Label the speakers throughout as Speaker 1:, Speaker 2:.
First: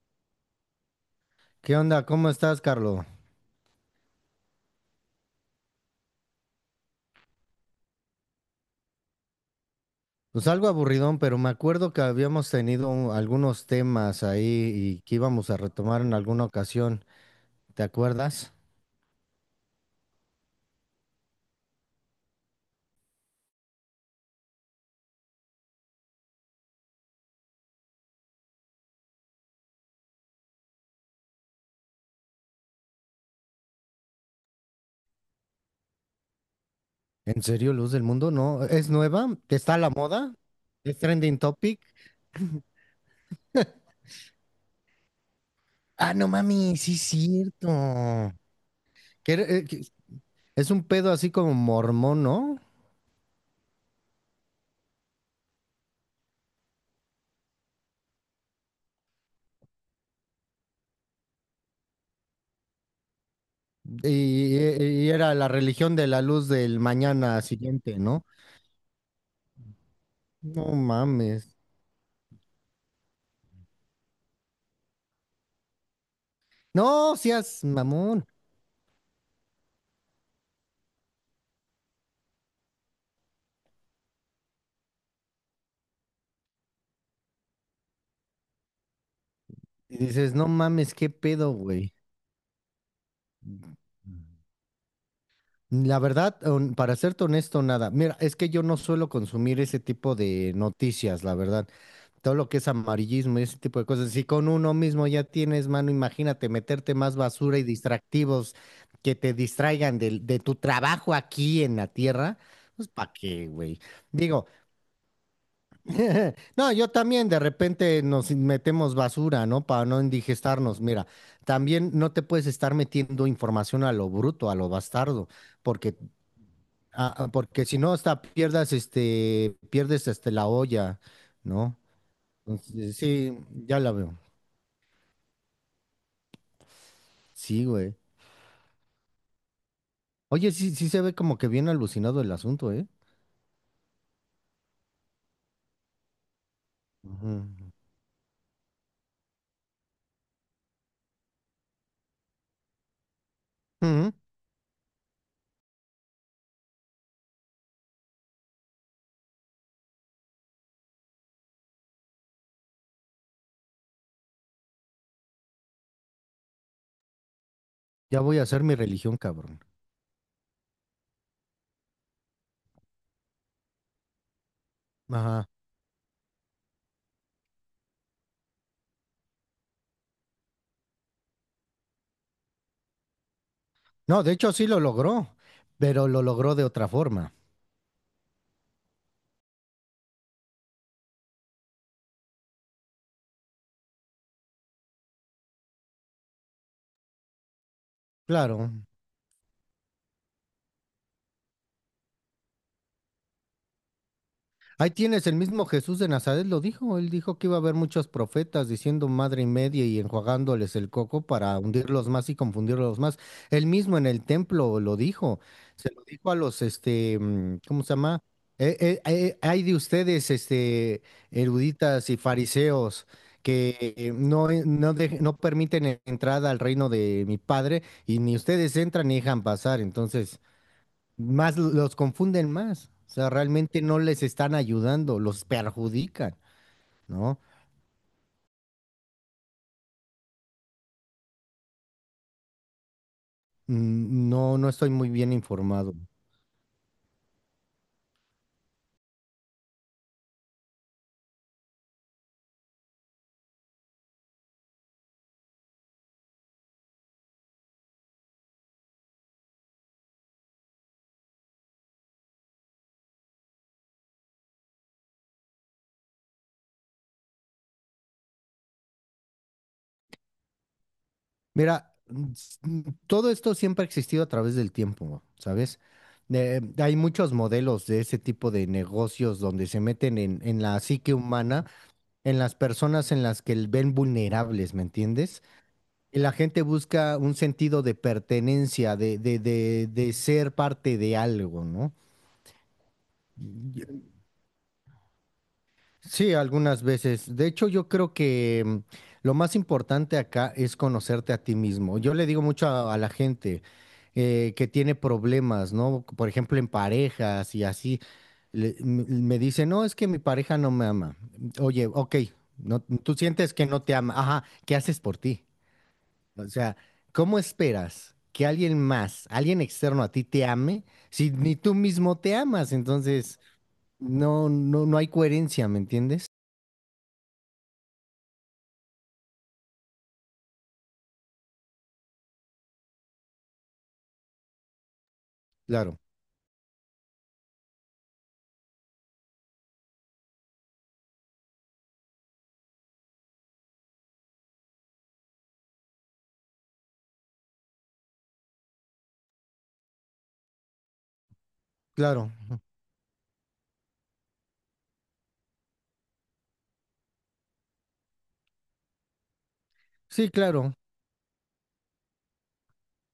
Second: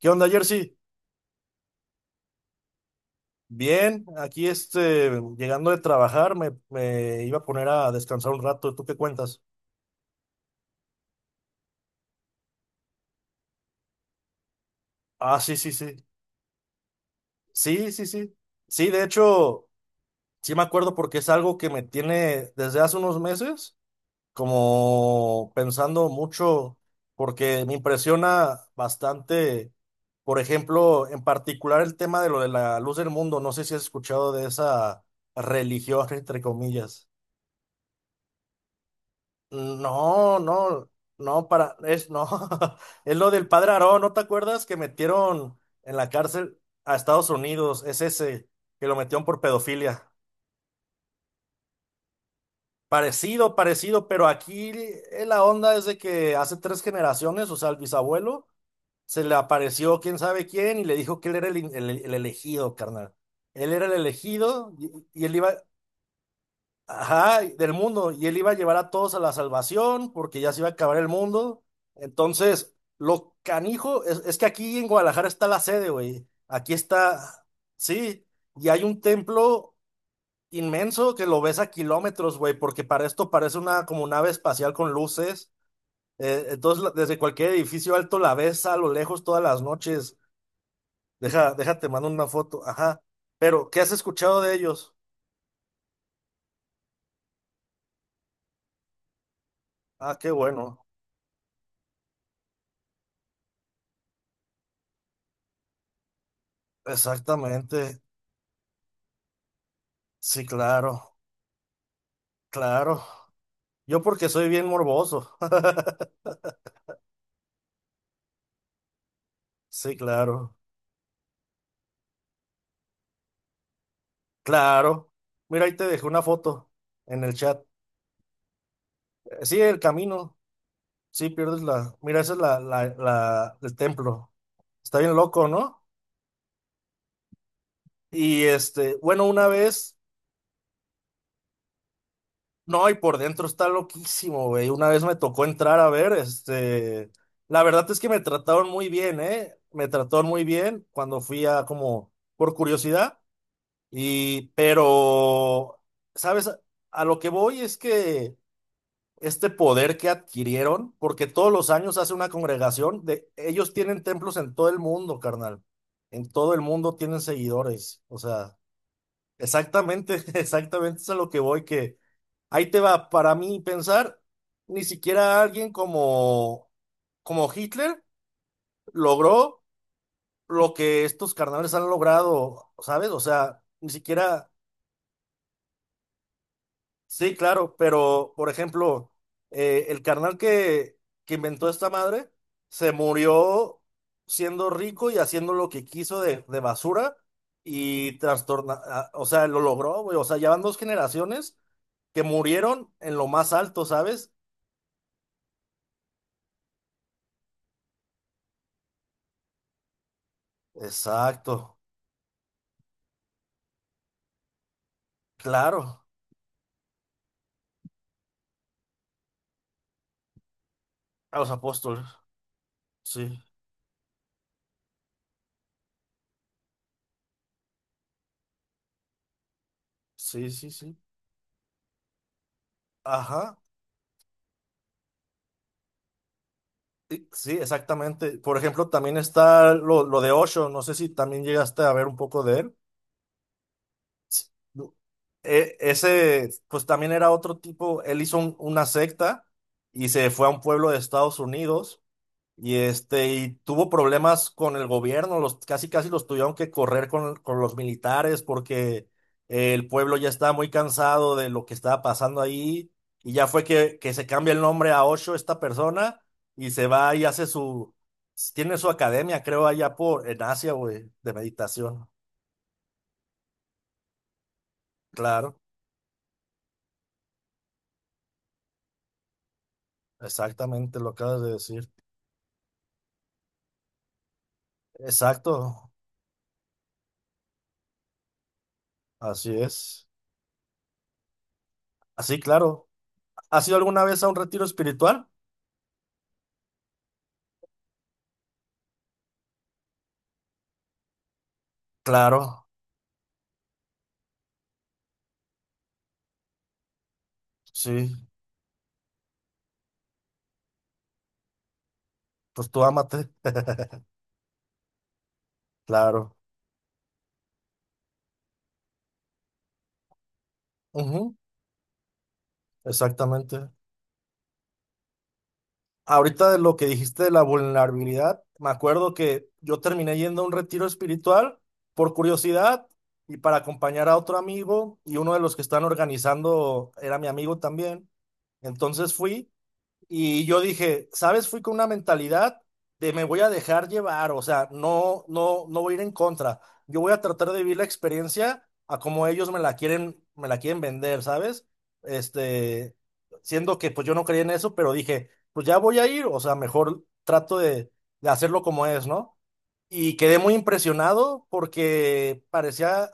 Speaker 1: ¿Qué onda, Jersey?
Speaker 2: ¿Qué onda? ¿Cómo estás, Carlos?
Speaker 1: Bien, aquí llegando de trabajar, me iba a poner a descansar un rato. ¿Tú qué cuentas?
Speaker 2: Pues algo aburridón, pero me acuerdo que habíamos tenido algunos temas ahí y que
Speaker 1: Ah,
Speaker 2: íbamos
Speaker 1: sí,
Speaker 2: a
Speaker 1: sí,
Speaker 2: retomar
Speaker 1: sí.
Speaker 2: en alguna ocasión. ¿Te
Speaker 1: Sí, sí, sí.
Speaker 2: acuerdas?
Speaker 1: Sí, de hecho, sí me acuerdo porque es algo que me tiene desde hace unos meses, como pensando mucho, porque me impresiona bastante, por ejemplo, en particular el tema de lo de la Luz del Mundo. No sé si has escuchado de esa religión, entre comillas.
Speaker 2: ¿En serio, Luz del Mundo? ¿No? ¿Es nueva? ¿Está a la moda?
Speaker 1: No, no,
Speaker 2: ¿Es trending
Speaker 1: no, para,
Speaker 2: topic?
Speaker 1: es, no, es lo del padre Aarón, ¿no te acuerdas que metieron en la
Speaker 2: Ah, no
Speaker 1: cárcel
Speaker 2: mami, sí
Speaker 1: a
Speaker 2: es
Speaker 1: Estados Unidos? Es
Speaker 2: cierto.
Speaker 1: ese, que lo metieron
Speaker 2: Que
Speaker 1: por
Speaker 2: era- eh, que
Speaker 1: pedofilia.
Speaker 2: es un pedo así como mormón, ¿no?
Speaker 1: Parecido, parecido, pero aquí la onda es de que hace tres generaciones, o sea, el bisabuelo, se le apareció quién sabe quién y le dijo que él era el elegido, carnal. Él era el
Speaker 2: Y,
Speaker 1: elegido
Speaker 2: y-
Speaker 1: y,
Speaker 2: y
Speaker 1: y
Speaker 2: era
Speaker 1: él
Speaker 2: la
Speaker 1: iba.
Speaker 2: religión de la luz del
Speaker 1: Ajá,
Speaker 2: mañana
Speaker 1: del
Speaker 2: siguiente,
Speaker 1: mundo.
Speaker 2: ¿no?
Speaker 1: Y él iba a llevar a todos a la salvación porque ya se
Speaker 2: No
Speaker 1: iba a acabar el
Speaker 2: mames.
Speaker 1: mundo. Entonces, lo canijo es que aquí en Guadalajara está la sede, güey. Aquí
Speaker 2: No,
Speaker 1: está,
Speaker 2: seas mamón.
Speaker 1: sí. Y hay un templo inmenso que lo ves a kilómetros, güey, porque para esto parece una como nave espacial con luces. Entonces, la- desde cualquier edificio alto la ves a lo lejos todas las
Speaker 2: Y
Speaker 1: noches.
Speaker 2: dices, no mames, qué pedo,
Speaker 1: Deja, déjate,
Speaker 2: güey.
Speaker 1: mando una foto. Ajá. Pero, ¿qué has escuchado de ellos?
Speaker 2: La verdad, para serte honesto, nada. Mira, es que yo no suelo consumir ese tipo
Speaker 1: Ah, qué
Speaker 2: de
Speaker 1: bueno.
Speaker 2: noticias, la verdad. Todo lo que es amarillismo y ese tipo de cosas. Si con uno mismo ya tienes mano, imagínate meterte más basura y
Speaker 1: Exactamente.
Speaker 2: distractivos que te distraigan de
Speaker 1: Sí,
Speaker 2: tu trabajo
Speaker 1: claro,
Speaker 2: aquí en la tierra. Pues,
Speaker 1: claro.
Speaker 2: ¿para qué, güey?
Speaker 1: Yo porque
Speaker 2: Digo,
Speaker 1: soy bien morboso.
Speaker 2: no, yo también de repente nos metemos basura, ¿no? Para
Speaker 1: Sí,
Speaker 2: no
Speaker 1: claro,
Speaker 2: indigestarnos. Mira, también no te puedes estar metiendo información a lo bruto, a lo
Speaker 1: claro.
Speaker 2: bastardo,
Speaker 1: Mira, ahí te
Speaker 2: porque,
Speaker 1: dejé una foto en el chat.
Speaker 2: porque si no, hasta pierdas este,
Speaker 1: Sí, el
Speaker 2: pierdes este
Speaker 1: camino.
Speaker 2: la olla,
Speaker 1: Sí, pierdes
Speaker 2: ¿no?
Speaker 1: la. Mira, esa es la,
Speaker 2: Entonces, sí,
Speaker 1: el
Speaker 2: ya la veo.
Speaker 1: templo. Está bien loco, ¿no?
Speaker 2: Sí, güey.
Speaker 1: Y bueno, una vez,
Speaker 2: Oye, sí, sí se ve como que bien alucinado el asunto, ¿eh?
Speaker 1: no, y por dentro está loquísimo, güey. Una vez me tocó entrar a ver,
Speaker 2: Ujú.
Speaker 1: la verdad es que me trataron muy bien, ¿eh? Me trataron muy bien cuando fui a como, por curiosidad.
Speaker 2: Ujú.
Speaker 1: Pero, ¿sabes? A lo que voy es que este poder que adquirieron, porque todos los años hace una congregación, de, ellos tienen templos en todo el mundo, carnal. En todo el mundo tienen seguidores. O
Speaker 2: Ya voy a
Speaker 1: sea,
Speaker 2: hacer mi religión, cabrón.
Speaker 1: exactamente, exactamente es a lo que voy, que ahí te va, para mí pensar, ni siquiera
Speaker 2: Ajá.
Speaker 1: alguien como, como Hitler logró lo que estos carnales han logrado, ¿sabes? O sea, ni
Speaker 2: No, de
Speaker 1: siquiera...
Speaker 2: hecho sí lo logró, pero lo logró de otra forma.
Speaker 1: Sí, claro, pero por ejemplo, el carnal que inventó esta madre se murió siendo rico y haciendo lo que quiso de basura y
Speaker 2: Claro.
Speaker 1: trastorna, a- o sea, lo logró, güey, o sea, ya van dos generaciones que murieron en lo más alto, ¿sabes?
Speaker 2: Ahí tienes, el mismo Jesús de Nazaret lo dijo, él dijo que iba a haber muchos profetas diciendo madre y media y enjuagándoles el coco para
Speaker 1: Exacto,
Speaker 2: hundirlos más y confundirlos más. Él mismo en el templo lo dijo, se lo
Speaker 1: claro,
Speaker 2: dijo a los, este, ¿cómo se llama? Hay de ustedes, este,
Speaker 1: a los apóstoles,
Speaker 2: eruditas y fariseos
Speaker 1: sí,
Speaker 2: que no permiten entrada al reino de mi padre y ni ustedes entran ni dejan pasar, entonces
Speaker 1: sí, sí, sí,
Speaker 2: más los confunden más. O sea,
Speaker 1: ajá,
Speaker 2: realmente no les están ayudando, los perjudican,
Speaker 1: sí,
Speaker 2: ¿no?
Speaker 1: sí, exactamente. Por ejemplo, también está lo de Osho, no sé si también llegaste a ver un poco de él.
Speaker 2: Mm,
Speaker 1: Sí.
Speaker 2: no, no estoy
Speaker 1: Du-
Speaker 2: muy bien informado.
Speaker 1: ese, pues también era otro tipo, él hizo una secta y se fue a un pueblo de Estados Unidos y y tuvo problemas con el gobierno, los, casi casi los tuvieron que correr con los militares porque el pueblo ya estaba muy cansado de lo que estaba pasando ahí y ya fue que se cambia el nombre a Osho, esta persona, y se va y hace su, tiene su academia, creo, allá por, en Asia, güey, de
Speaker 2: Mira,
Speaker 1: meditación,
Speaker 2: todo esto siempre ha existido a través del tiempo,
Speaker 1: claro.
Speaker 2: ¿sabes? Hay muchos modelos de ese tipo de negocios donde se meten en la
Speaker 1: Exactamente lo
Speaker 2: psique
Speaker 1: acabas de
Speaker 2: humana,
Speaker 1: decir.
Speaker 2: en las personas en las que ven vulnerables, ¿me entiendes?
Speaker 1: Exacto,
Speaker 2: Y la gente busca un sentido de pertenencia,
Speaker 1: así es.
Speaker 2: de ser parte de algo, ¿no?
Speaker 1: Así, claro. ¿Has ido alguna vez a un retiro espiritual?
Speaker 2: Sí, algunas veces. De hecho, yo creo que lo más importante acá es conocerte a ti mismo. Yo le digo
Speaker 1: Claro,
Speaker 2: mucho a la gente que tiene problemas, ¿no? Por ejemplo, en parejas y así.
Speaker 1: sí,
Speaker 2: Me dice, no, es que mi pareja no me ama. Oye, ok,
Speaker 1: pues
Speaker 2: no,
Speaker 1: tú
Speaker 2: tú
Speaker 1: ámate.
Speaker 2: sientes que no te ama. Ajá, ¿qué haces por ti?
Speaker 1: Claro,
Speaker 2: O sea, ¿cómo esperas que alguien más, alguien externo a ti te ame si
Speaker 1: ujú,
Speaker 2: ni tú mismo te amas? Entonces,
Speaker 1: exactamente.
Speaker 2: no hay coherencia, ¿me entiendes?
Speaker 1: Ahorita de lo que dijiste de la vulnerabilidad, me acuerdo que yo terminé yendo a un retiro espiritual por curiosidad y para acompañar a otro amigo y uno de los que están
Speaker 2: Claro.
Speaker 1: organizando era mi amigo también. Entonces fui. Y yo dije, ¿sabes? Fui con una mentalidad de me voy a dejar llevar, o sea, no, no, no voy a ir en contra. Yo voy a tratar de vivir la experiencia a como ellos me la quieren vender, ¿sabes?
Speaker 2: Claro,
Speaker 1: Este, siendo que pues yo no creía en eso, pero dije, pues ya voy a ir, o sea, mejor trato de hacerlo como es, ¿no? Y
Speaker 2: sí,
Speaker 1: quedé muy
Speaker 2: claro.
Speaker 1: impresionado porque parecía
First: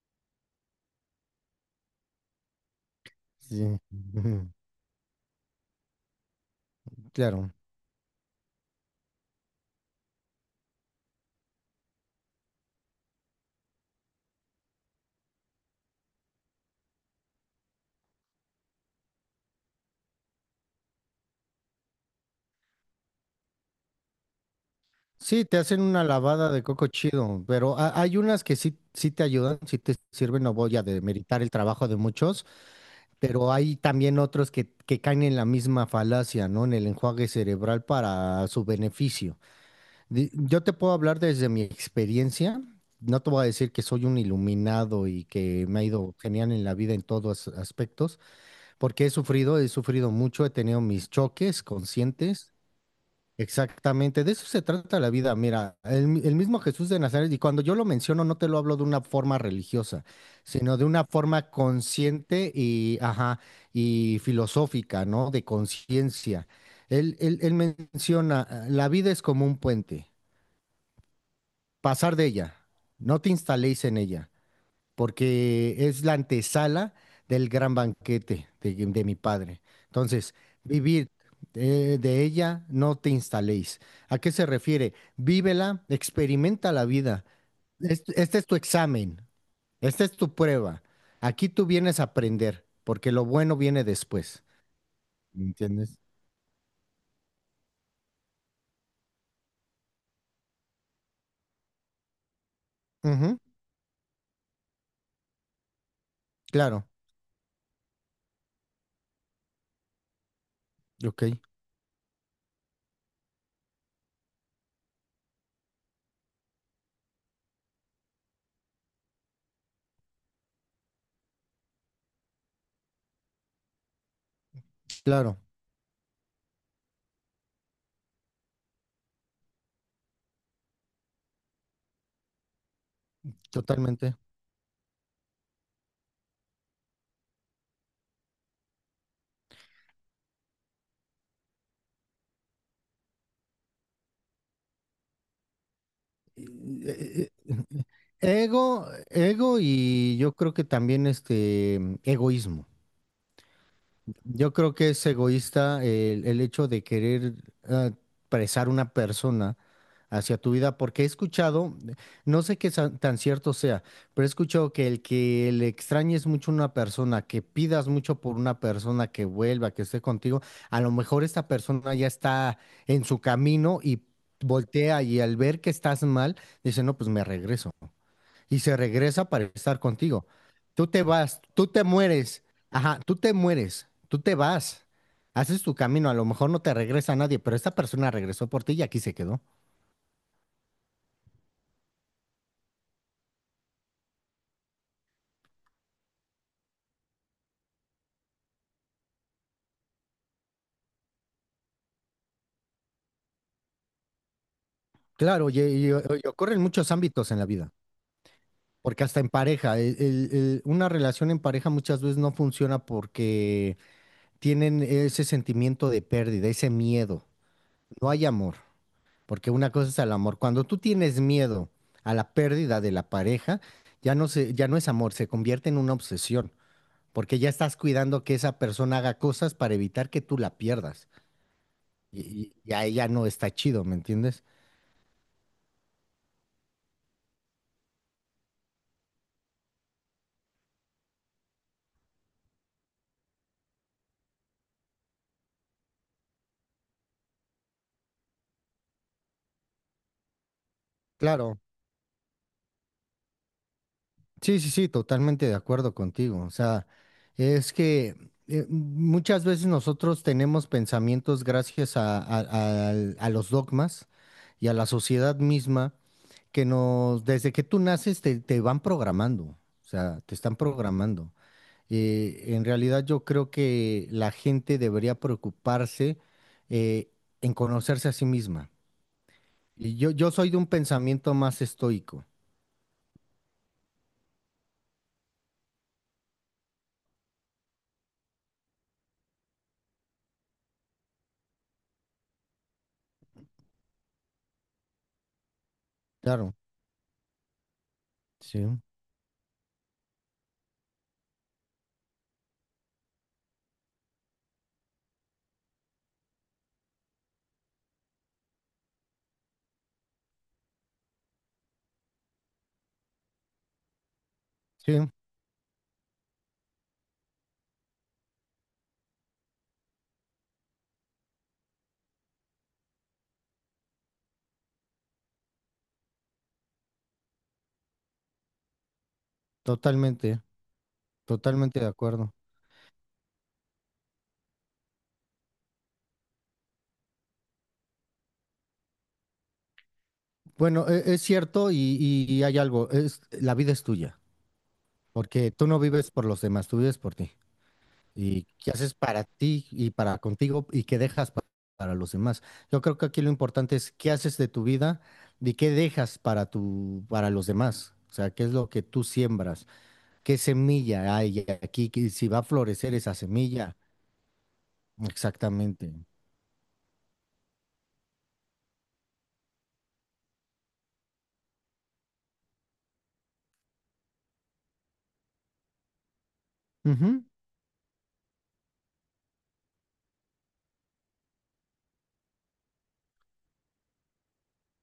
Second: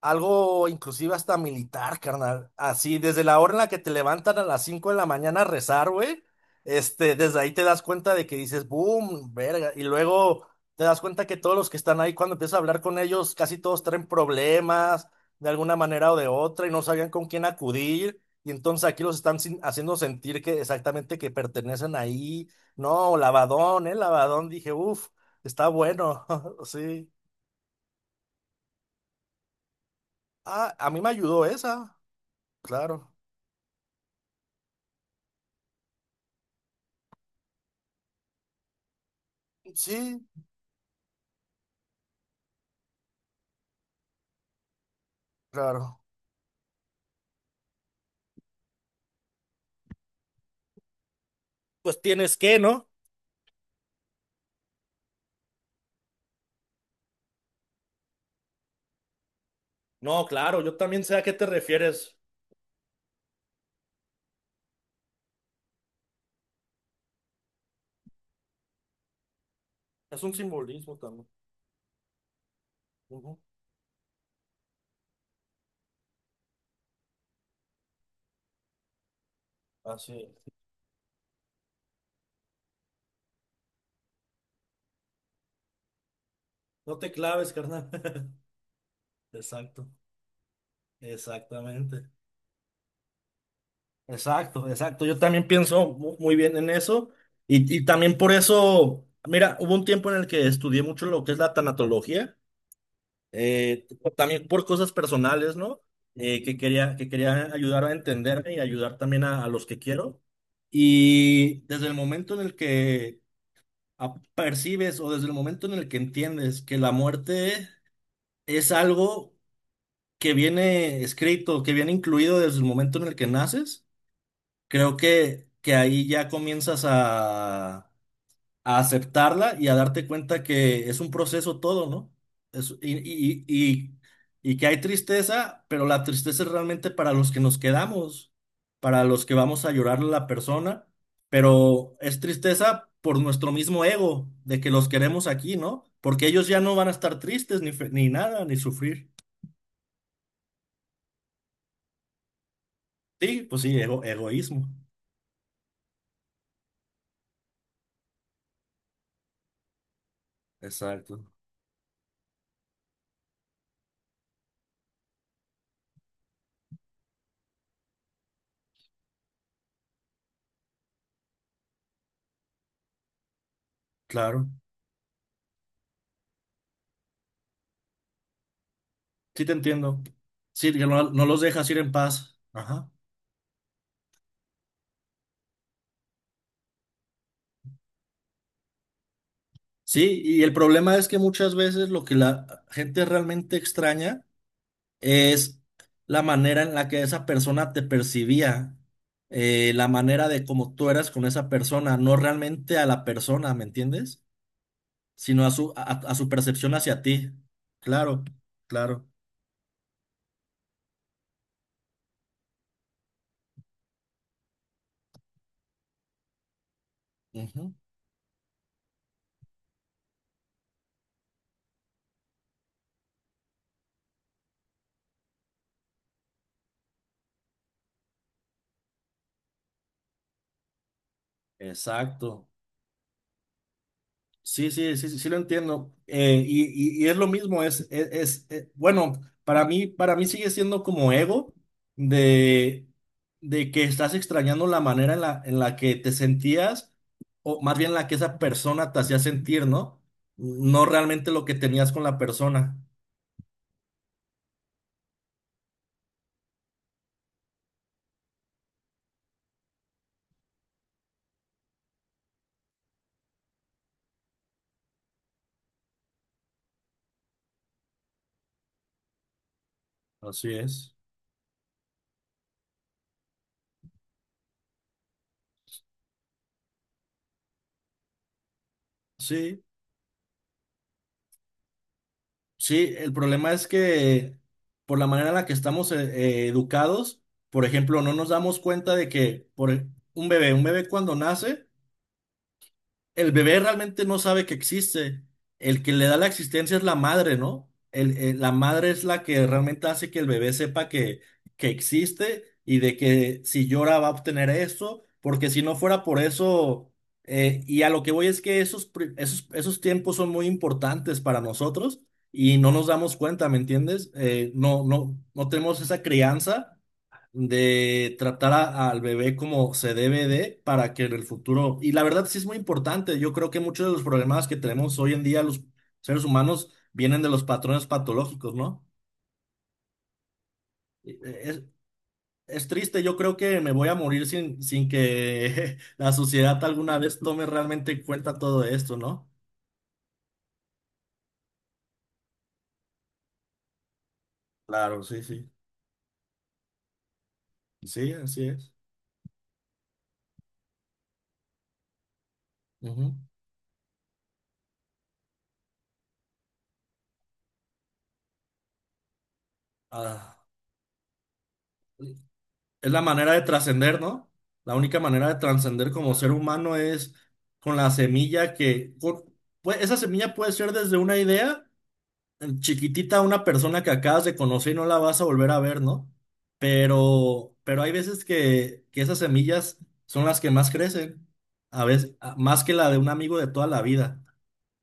Speaker 1: algo inclusive hasta militar, carnal. Así, desde la hora en la
Speaker 2: Sí,
Speaker 1: que te levantan a las 5 de la mañana a rezar, güey. Desde ahí
Speaker 2: claro.
Speaker 1: te das cuenta de que dices, boom, verga. Y luego te das cuenta que todos los que están ahí, cuando empiezas a hablar con ellos, casi todos traen problemas de alguna manera o de otra y no sabían con quién acudir. Y entonces aquí los están sin- haciendo sentir que exactamente que pertenecen ahí. No, lavadón, ¿eh? Lavadón. Dije, uff,
Speaker 2: Sí, te
Speaker 1: está
Speaker 2: hacen una
Speaker 1: bueno.
Speaker 2: lavada de coco
Speaker 1: Sí.
Speaker 2: chido, pero hay unas que sí, sí te ayudan, sí te sirven, no
Speaker 1: Ah,
Speaker 2: voy a
Speaker 1: a mí me
Speaker 2: demeritar
Speaker 1: ayudó
Speaker 2: el trabajo de
Speaker 1: esa,
Speaker 2: muchos,
Speaker 1: claro.
Speaker 2: pero hay también otros que caen en la misma falacia, ¿no? En el enjuague cerebral para su beneficio.
Speaker 1: Sí,
Speaker 2: Yo te puedo hablar desde mi experiencia, no te voy a decir que soy un iluminado y que me ha
Speaker 1: claro.
Speaker 2: ido genial en la vida en todos aspectos, porque he sufrido mucho, he tenido mis choques
Speaker 1: Pues tienes
Speaker 2: conscientes.
Speaker 1: que, ¿no?
Speaker 2: Exactamente, de eso se trata la vida. Mira, el mismo Jesús de Nazaret, y cuando yo lo menciono, no te lo hablo de una forma religiosa,
Speaker 1: No, claro, yo
Speaker 2: sino de
Speaker 1: también
Speaker 2: una
Speaker 1: sé a qué te
Speaker 2: forma
Speaker 1: refieres.
Speaker 2: consciente y, ajá, y filosófica, ¿no? De conciencia. Él menciona, la vida es como un puente,
Speaker 1: Es un simbolismo también.
Speaker 2: pasar de ella, no te
Speaker 1: Ujú.
Speaker 2: instaléis en ella porque es la antesala del gran banquete de mi padre.
Speaker 1: Así
Speaker 2: Entonces,
Speaker 1: es.
Speaker 2: vivir de ella, no te instaléis. ¿A qué se refiere? Vívela, experimenta la
Speaker 1: No te
Speaker 2: vida.
Speaker 1: claves, carnal.
Speaker 2: Este es tu examen,
Speaker 1: Exacto,
Speaker 2: esta es tu prueba. Aquí tú vienes a
Speaker 1: exactamente.
Speaker 2: aprender, porque lo bueno viene después.
Speaker 1: Exacto, exacto. Yo
Speaker 2: ¿Me
Speaker 1: también pienso
Speaker 2: entiendes?
Speaker 1: muy bien en eso. Y también por eso, mira, hubo un tiempo en el que estudié mucho lo que es la tanatología.
Speaker 2: Ujú,
Speaker 1: eh, también por cosas personales, ¿no? Que
Speaker 2: claro,
Speaker 1: quería, que quería ayudar a entenderme y ayudar también a los que quiero.
Speaker 2: ok,
Speaker 1: Y desde el momento en el que a- percibes o desde el momento en el que entiendes que la muerte es algo que viene escrito, que viene incluido desde el momento en el que naces, creo
Speaker 2: claro,
Speaker 1: que ahí ya comienzas a aceptarla y a darte cuenta que es un proceso todo, ¿no? Es- y, y, y,
Speaker 2: totalmente.
Speaker 1: y que hay tristeza, pero la tristeza es realmente para los que nos quedamos, para los que vamos a llorarle a la persona, pero es tristeza por nuestro mismo ego, de que los queremos aquí, ¿no? Porque ellos ya no van a estar
Speaker 2: Eh, eh,
Speaker 1: tristes ni, fe- ni nada, ni
Speaker 2: Ego,
Speaker 1: sufrir.
Speaker 2: ego y yo creo que también este egoísmo.
Speaker 1: Sí, pues sí, ego,
Speaker 2: Yo
Speaker 1: egoísmo.
Speaker 2: creo que es egoísta el hecho de querer ah, presar una persona hacia tu vida, porque he
Speaker 1: Exacto.
Speaker 2: escuchado, no sé qué tan cierto sea, pero he escuchado que el que le extrañes mucho a una persona, que pidas mucho por una persona que vuelva, que esté contigo, a lo mejor esta persona ya está en su camino y
Speaker 1: Claro.
Speaker 2: voltea y al ver que estás mal, dice, no, pues me regreso y se regresa
Speaker 1: Sí
Speaker 2: para
Speaker 1: te
Speaker 2: estar
Speaker 1: entiendo.
Speaker 2: contigo.
Speaker 1: Sí, que
Speaker 2: Tú te
Speaker 1: no, no los
Speaker 2: vas, tú
Speaker 1: dejas ir
Speaker 2: te
Speaker 1: en paz.
Speaker 2: mueres,
Speaker 1: Ajá.
Speaker 2: ajá, tú te mueres, tú te vas, haces tu camino, a lo mejor no te regresa nadie, pero esta persona regresó por ti y aquí se quedó.
Speaker 1: Sí, y el problema es que muchas veces lo que la gente realmente extraña es la manera en la que esa persona te percibía, la manera de cómo tú eras con esa persona, no realmente a la persona, ¿me entiendes? Sino
Speaker 2: Claro,
Speaker 1: a su,
Speaker 2: y ocurre en
Speaker 1: percepción
Speaker 2: muchos
Speaker 1: hacia ti.
Speaker 2: ámbitos en la vida,
Speaker 1: Claro,
Speaker 2: porque
Speaker 1: claro.
Speaker 2: hasta en pareja, una relación en pareja muchas veces no funciona porque tienen ese sentimiento de pérdida, ese miedo,
Speaker 1: Ujú,
Speaker 2: no hay amor. Porque una cosa es el amor. Cuando tú tienes miedo a la pérdida de la pareja, ya no es amor, se convierte en una obsesión, porque ya estás cuidando que esa persona haga cosas para evitar que tú la pierdas. Y,
Speaker 1: exacto.
Speaker 2: y y ahí ya no está chido, ¿me entiendes?
Speaker 1: Sí, sí, sí, sí, sí lo entiendo. Y es lo mismo, bueno, para mí sigue siendo como ego de, de que estás extrañando la manera en la que te sentías, o más bien la que esa persona te hacía sentir, ¿no? No realmente lo que
Speaker 2: Claro,
Speaker 1: tenías con la persona.
Speaker 2: sí, sí, sí, totalmente de acuerdo contigo. O sea, es que muchas veces nosotros tenemos pensamientos gracias a, a- a los dogmas y a la sociedad misma que nos, desde que tú naces te, te van programando, o sea, te
Speaker 1: Así
Speaker 2: están
Speaker 1: es.
Speaker 2: programando. En realidad yo creo que la gente debería preocuparse eh, en conocerse a sí misma.
Speaker 1: Sí,
Speaker 2: Yo soy de un pensamiento más estoico.
Speaker 1: sí, el problema es que por la manera en la que estamos educados, por ejemplo, no nos damos cuenta de que por un bebé cuando nace. El bebé realmente no sabe que existe. El que le da la
Speaker 2: Claro,
Speaker 1: existencia es la madre, ¿no? La
Speaker 2: sí,
Speaker 1: madre es la que realmente hace que el bebé sepa que existe y de que si llora va a obtener eso, porque si no fuera por eso, y a lo que voy es que esos tiempos son muy importantes para nosotros y no nos damos cuenta, ¿me entiendes? No,
Speaker 2: sí,
Speaker 1: no, no tenemos esa crianza de tratar al bebé como se debe de para que en el futuro, y la verdad sí es muy importante, yo creo que muchos de los problemas que tenemos hoy en día los seres humanos vienen de los patrones patológicos, ¿no?
Speaker 2: totalmente,
Speaker 1: E- Es,
Speaker 2: totalmente de acuerdo.
Speaker 1: es triste, yo creo que me voy a morir sin que la sociedad alguna vez tome realmente en cuenta todo esto, ¿no?
Speaker 2: Bueno, es cierto y hay algo, es, la vida es tuya,
Speaker 1: Claro, sí,
Speaker 2: porque
Speaker 1: sí.
Speaker 2: tú no vives por los demás, tú vives por ti.
Speaker 1: Sí,
Speaker 2: Y
Speaker 1: así
Speaker 2: qué
Speaker 1: es.
Speaker 2: haces para ti y para contigo y qué dejas para los demás. Yo creo que
Speaker 1: Ujú.
Speaker 2: aquí lo importante es qué haces de tu vida y qué dejas para tu, para los demás. O sea, qué es lo que tú siembras, qué
Speaker 1: Ah,
Speaker 2: semilla hay aquí, que si va a
Speaker 1: es
Speaker 2: florecer
Speaker 1: la
Speaker 2: esa
Speaker 1: manera de
Speaker 2: semilla.
Speaker 1: trascender, ¿no? La única manera de
Speaker 2: Exactamente.
Speaker 1: trascender como ser humano es con la semilla que, con- pues, esa semilla puede ser desde una idea chiquitita a una persona que acabas de conocer y no la vas a volver a ver, ¿no?
Speaker 2: Ujú.
Speaker 1: Pero hay veces que esas semillas son las que más crecen, a veces, a- más que la de un amigo de toda la vida.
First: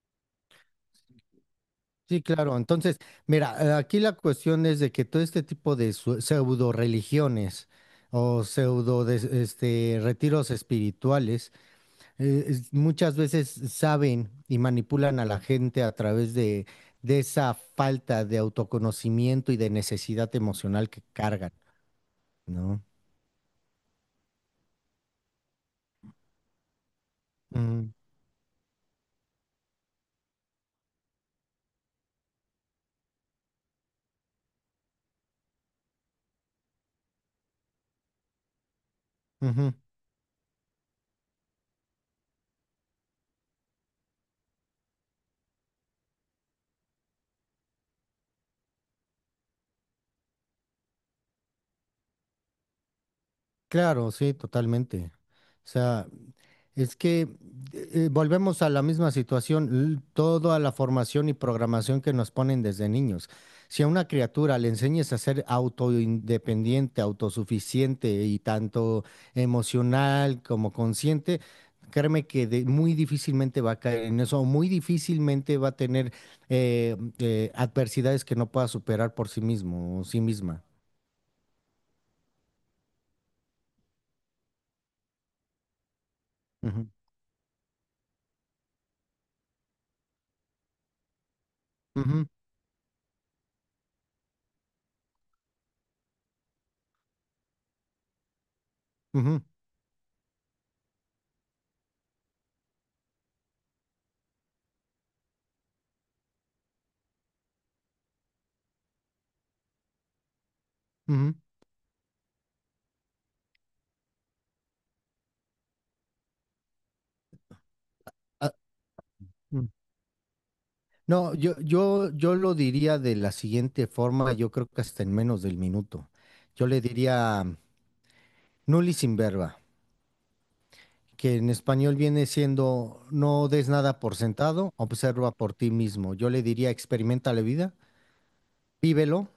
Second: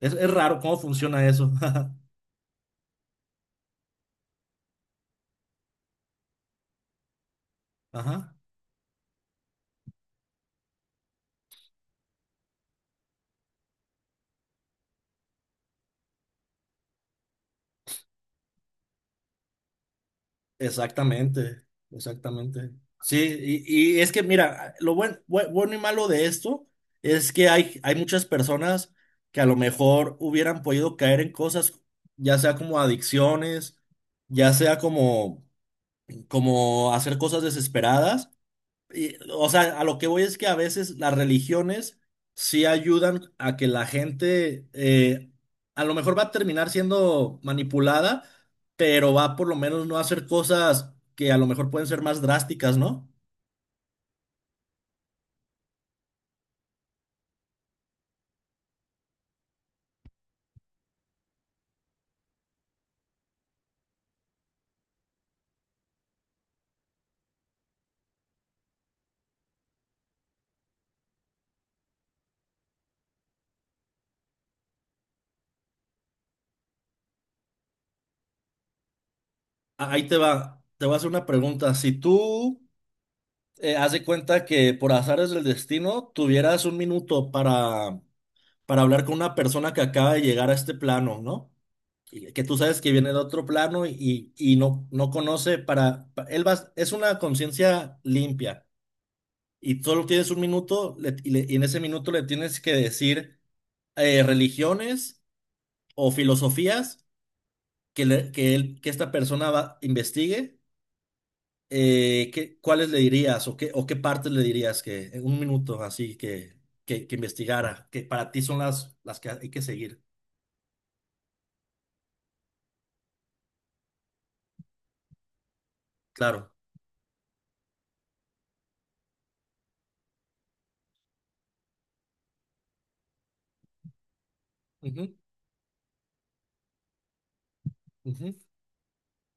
Speaker 1: Es raro cómo funciona eso.
Speaker 2: Sí, claro. Entonces, mira, aquí la cuestión es de que todo este tipo de pseudo religiones
Speaker 1: Ajá.
Speaker 2: o pseudo este, retiros espirituales muchas veces saben y manipulan a la gente a través de esa falta de autoconocimiento y de necesidad emocional que cargan,
Speaker 1: Exactamente, exactamente.
Speaker 2: ¿no?
Speaker 1: Sí, y es que mira, lo bueno y malo de esto es que hay,
Speaker 2: Mm,
Speaker 1: hay muchas personas que a lo mejor hubieran podido caer en cosas, ya sea como adicciones, ya sea como hacer cosas desesperadas, y, o
Speaker 2: ujú.
Speaker 1: sea, a lo que voy es que a veces las religiones sí ayudan a que la gente, a lo mejor va a terminar siendo manipulada, pero va por lo menos no a hacer cosas que a lo mejor pueden ser más drásticas, ¿no?
Speaker 2: Claro, sí, totalmente. O sea, es que volvemos a la misma situación, toda la formación y programación que nos ponen desde niños. Si a una criatura le enseñas a ser autoindependiente, autosuficiente y tanto emocional como consciente, créeme que muy difícilmente va a caer en eso, o muy difícilmente va a tener adversidades que no pueda superar por sí mismo o
Speaker 1: Ahí te
Speaker 2: sí
Speaker 1: va,
Speaker 2: misma.
Speaker 1: te voy a hacer una pregunta. Si tú haz de cuenta que por azares del destino tuvieras un
Speaker 2: Ujú,
Speaker 1: minuto para hablar con una persona que acaba de llegar a este plano, ¿no?
Speaker 2: ujú,
Speaker 1: Y que tú sabes que viene de otro plano y no conoce para, es una conciencia limpia
Speaker 2: ujú,
Speaker 1: y solo tienes un minuto y en ese minuto le tienes que decir religiones o filosofías que, le- que, él, que esta persona investigue,
Speaker 2: ujú.
Speaker 1: cuáles le dirías o qué partes le dirías que en un minuto así que investigara, que para ti
Speaker 2: Ah,
Speaker 1: son las que hay que seguir.
Speaker 2: no, yo lo diría de la siguiente forma, yo creo que hasta en menos del minuto.
Speaker 1: Claro.
Speaker 2: Yo le diría nulli in verba, que en español viene siendo no des nada por sentado,
Speaker 1: Ujú,
Speaker 2: observa por ti mismo. Yo le diría experimenta la vida,
Speaker 1: ujú.
Speaker 2: vívelo,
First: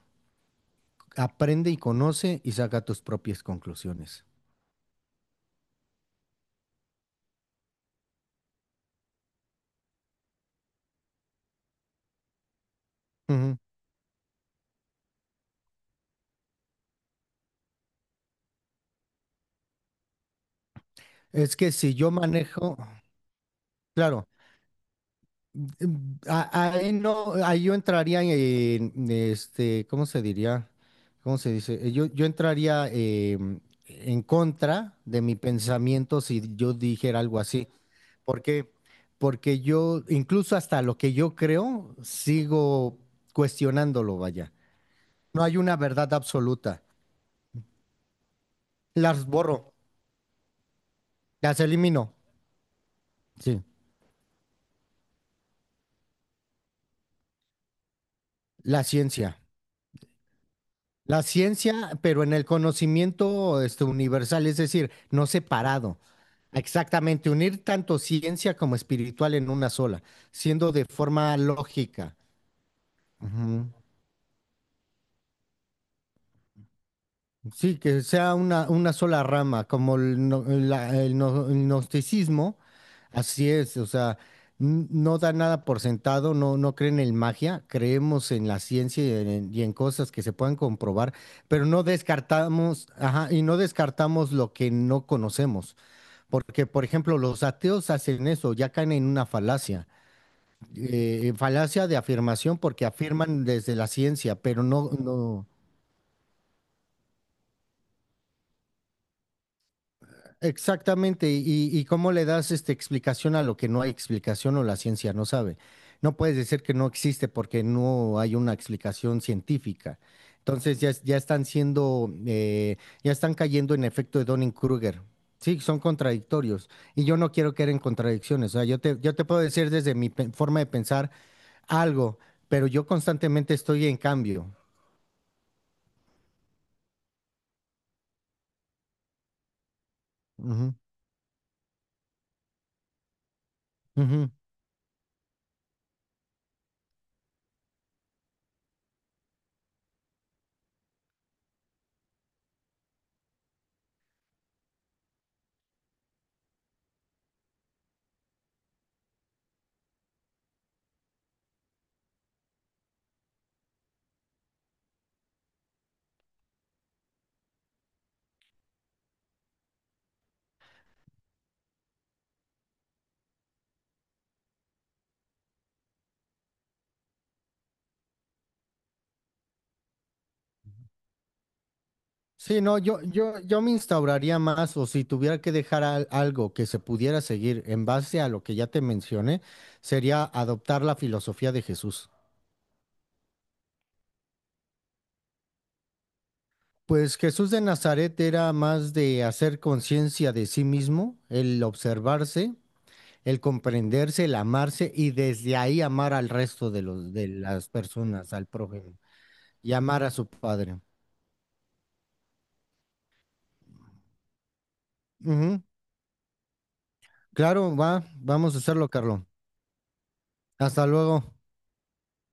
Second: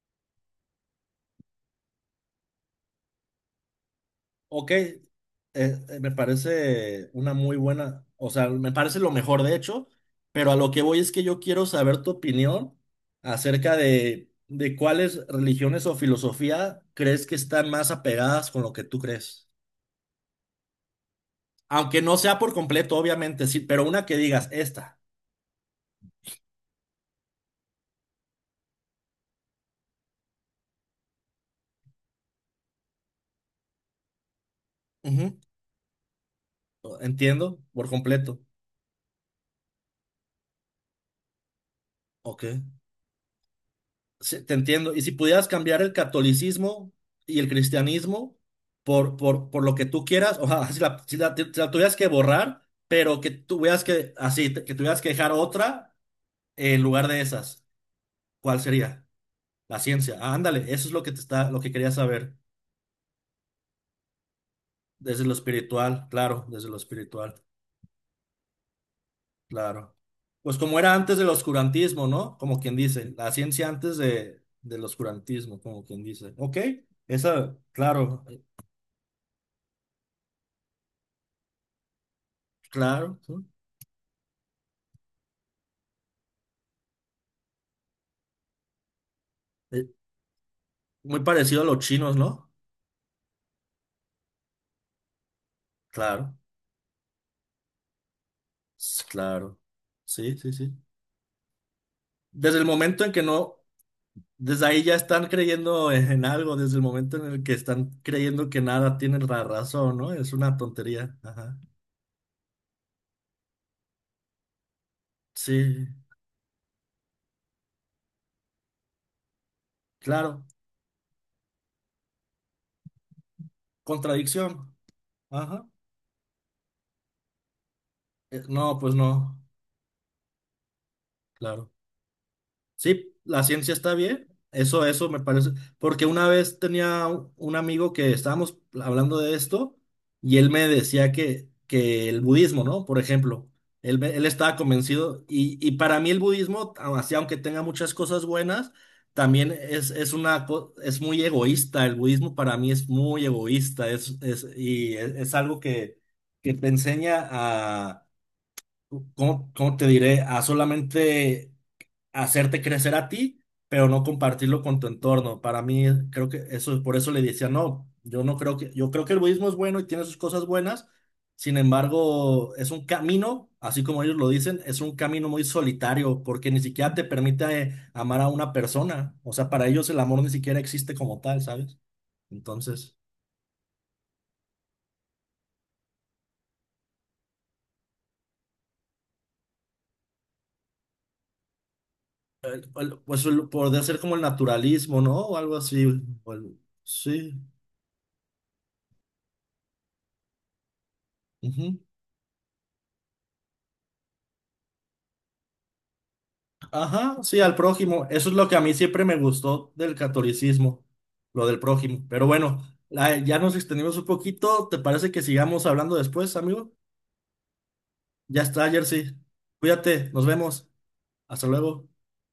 Speaker 2: aprende y conoce y saca tus propias conclusiones.
Speaker 1: Ok, me parece una muy buena, o sea, me parece lo mejor de hecho, pero a lo que voy es que yo quiero saber tu opinión
Speaker 2: Ujú.
Speaker 1: acerca de cuáles religiones o filosofía crees que están más apegadas con lo que tú crees.
Speaker 2: Es que si
Speaker 1: Aunque
Speaker 2: yo
Speaker 1: no sea por
Speaker 2: manejo,
Speaker 1: completo, obviamente, sí, pero una que
Speaker 2: claro,
Speaker 1: digas, esta.
Speaker 2: mm, ahí no, ahí yo entraría en, este, ¿cómo se diría? ¿Cómo se dice? Yo entraría em, en contra de mi pensamiento si yo
Speaker 1: Ujú.
Speaker 2: dijera algo
Speaker 1: Entiendo,
Speaker 2: así.
Speaker 1: por completo.
Speaker 2: ¿Por qué? Porque yo, incluso hasta lo que yo creo,
Speaker 1: Ok.
Speaker 2: sigo cuestionándolo,
Speaker 1: Sí,
Speaker 2: vaya.
Speaker 1: te entiendo. Y si
Speaker 2: No
Speaker 1: pudieras
Speaker 2: hay una
Speaker 1: cambiar el
Speaker 2: verdad absoluta.
Speaker 1: catolicismo y el cristianismo por,
Speaker 2: Las
Speaker 1: por, por lo
Speaker 2: borro,
Speaker 1: que tú quieras, o sea, si
Speaker 2: las
Speaker 1: la tuvieras que
Speaker 2: elimino.
Speaker 1: borrar, pero que
Speaker 2: Sí.
Speaker 1: tuvieras que, así, que tuvieras que dejar otra en lugar de esas, ¿cuál
Speaker 2: La
Speaker 1: sería?
Speaker 2: ciencia.
Speaker 1: La ciencia. Ah, ándale, eso es lo que te
Speaker 2: La
Speaker 1: está, lo que quería
Speaker 2: ciencia, pero en
Speaker 1: saber.
Speaker 2: el conocimiento este, universal, es decir,
Speaker 1: Desde
Speaker 2: no
Speaker 1: lo
Speaker 2: separado.
Speaker 1: espiritual, claro, desde lo
Speaker 2: Exactamente,
Speaker 1: espiritual,
Speaker 2: unir tanto ciencia como espiritual en una
Speaker 1: claro.
Speaker 2: sola,
Speaker 1: Pues
Speaker 2: siendo
Speaker 1: como
Speaker 2: de
Speaker 1: era antes del
Speaker 2: forma
Speaker 1: oscurantismo,
Speaker 2: lógica.
Speaker 1: ¿no? Como quien dice, la ciencia
Speaker 2: Ujú.
Speaker 1: antes de, del oscurantismo, como quien dice. Ok, esa,
Speaker 2: Sí, que
Speaker 1: claro,
Speaker 2: sea una sola rama, como el, no- la- el no- el gnosticismo,
Speaker 1: claro, sí.
Speaker 2: así es, o sea, no da nada por sentado, no, no creen en magia, creemos en la ciencia y en
Speaker 1: Eh,
Speaker 2: cosas que se puedan comprobar,
Speaker 1: Muy parecido a
Speaker 2: pero
Speaker 1: los
Speaker 2: no
Speaker 1: chinos, ¿no?
Speaker 2: descartamos, ajá, y no descartamos lo que no conocemos,
Speaker 1: Claro,
Speaker 2: porque, por ejemplo, los ateos hacen eso, ya caen en una
Speaker 1: claro.
Speaker 2: falacia,
Speaker 1: Sí, sí, sí.
Speaker 2: falacia de
Speaker 1: Desde
Speaker 2: afirmación
Speaker 1: el
Speaker 2: porque
Speaker 1: momento en que
Speaker 2: afirman
Speaker 1: no,
Speaker 2: desde la ciencia, pero
Speaker 1: desde ahí
Speaker 2: no,
Speaker 1: ya están
Speaker 2: no.
Speaker 1: creyendo en algo, desde el momento en el que están creyendo que nada tienen la razón, ¿no? Es una tontería.
Speaker 2: Exactamente,
Speaker 1: Ajá.
Speaker 2: y cómo le das esta explicación a lo que no hay explicación o la ciencia no sabe.
Speaker 1: Sí,
Speaker 2: No puedes decir que no existe porque no hay una explicación científica.
Speaker 1: claro.
Speaker 2: Entonces ya, ya están siendo, ya están cayendo en efecto de
Speaker 1: Contradicción.
Speaker 2: Dunning-Kruger. Sí,
Speaker 1: Ajá.
Speaker 2: son contradictorios. Y yo no quiero caer en contradicciones. O sea,
Speaker 1: No, pues
Speaker 2: yo te
Speaker 1: no.
Speaker 2: puedo decir desde mi forma de pensar
Speaker 1: Claro.
Speaker 2: algo, pero yo
Speaker 1: Sí, la
Speaker 2: constantemente
Speaker 1: ciencia
Speaker 2: estoy
Speaker 1: está
Speaker 2: en
Speaker 1: bien.
Speaker 2: cambio.
Speaker 1: Eso me parece. Porque una vez tenía un amigo que estábamos hablando de esto y él me decía que el budismo, ¿no? Por ejemplo,
Speaker 2: Ujú, ujú.
Speaker 1: él estaba convencido y para mí el budismo, así aunque tenga muchas cosas buenas, también es muy egoísta. El budismo para mí es muy egoísta. Es algo que te enseña a, ¿cómo, cómo te diré? A solamente hacerte crecer a ti, pero no compartirlo con tu entorno. Para mí, creo que eso, por eso le decía, no, yo no creo yo creo que el budismo es bueno y tiene sus cosas buenas, sin embargo, es un camino, así como ellos lo dicen, es un camino muy solitario, porque ni siquiera te permite amar a una persona. O sea, para ellos el amor ni siquiera existe como tal, ¿sabes?
Speaker 2: Sí, no,
Speaker 1: Entonces,
Speaker 2: yo me instauraría más, o si tuviera que dejar algo que se pudiera seguir en base a lo que ya te mencioné, sería adoptar la filosofía de Jesús.
Speaker 1: podría ser como el naturalismo, ¿no? O algo así.
Speaker 2: Pues
Speaker 1: Sí.
Speaker 2: Jesús de Nazaret era más de hacer conciencia de sí mismo, el observarse, el comprenderse, el amarse y desde ahí amar al resto de los,
Speaker 1: Ajá,
Speaker 2: de
Speaker 1: sí, al
Speaker 2: las
Speaker 1: prójimo. Eso
Speaker 2: personas,
Speaker 1: es
Speaker 2: al
Speaker 1: lo que a mí
Speaker 2: prójimo,
Speaker 1: siempre me gustó
Speaker 2: y
Speaker 1: del
Speaker 2: amar a su padre.
Speaker 1: catolicismo, lo del prójimo. Pero bueno, ya nos extendimos un poquito. ¿Te parece que
Speaker 2: Ujú.
Speaker 1: sigamos hablando después, amigo?
Speaker 2: Claro, va,
Speaker 1: Ya
Speaker 2: vamos a
Speaker 1: está,
Speaker 2: hacerlo,
Speaker 1: Jersey.
Speaker 2: Carlos.
Speaker 1: Cuídate, nos vemos.
Speaker 2: Hasta luego.
Speaker 1: Hasta luego.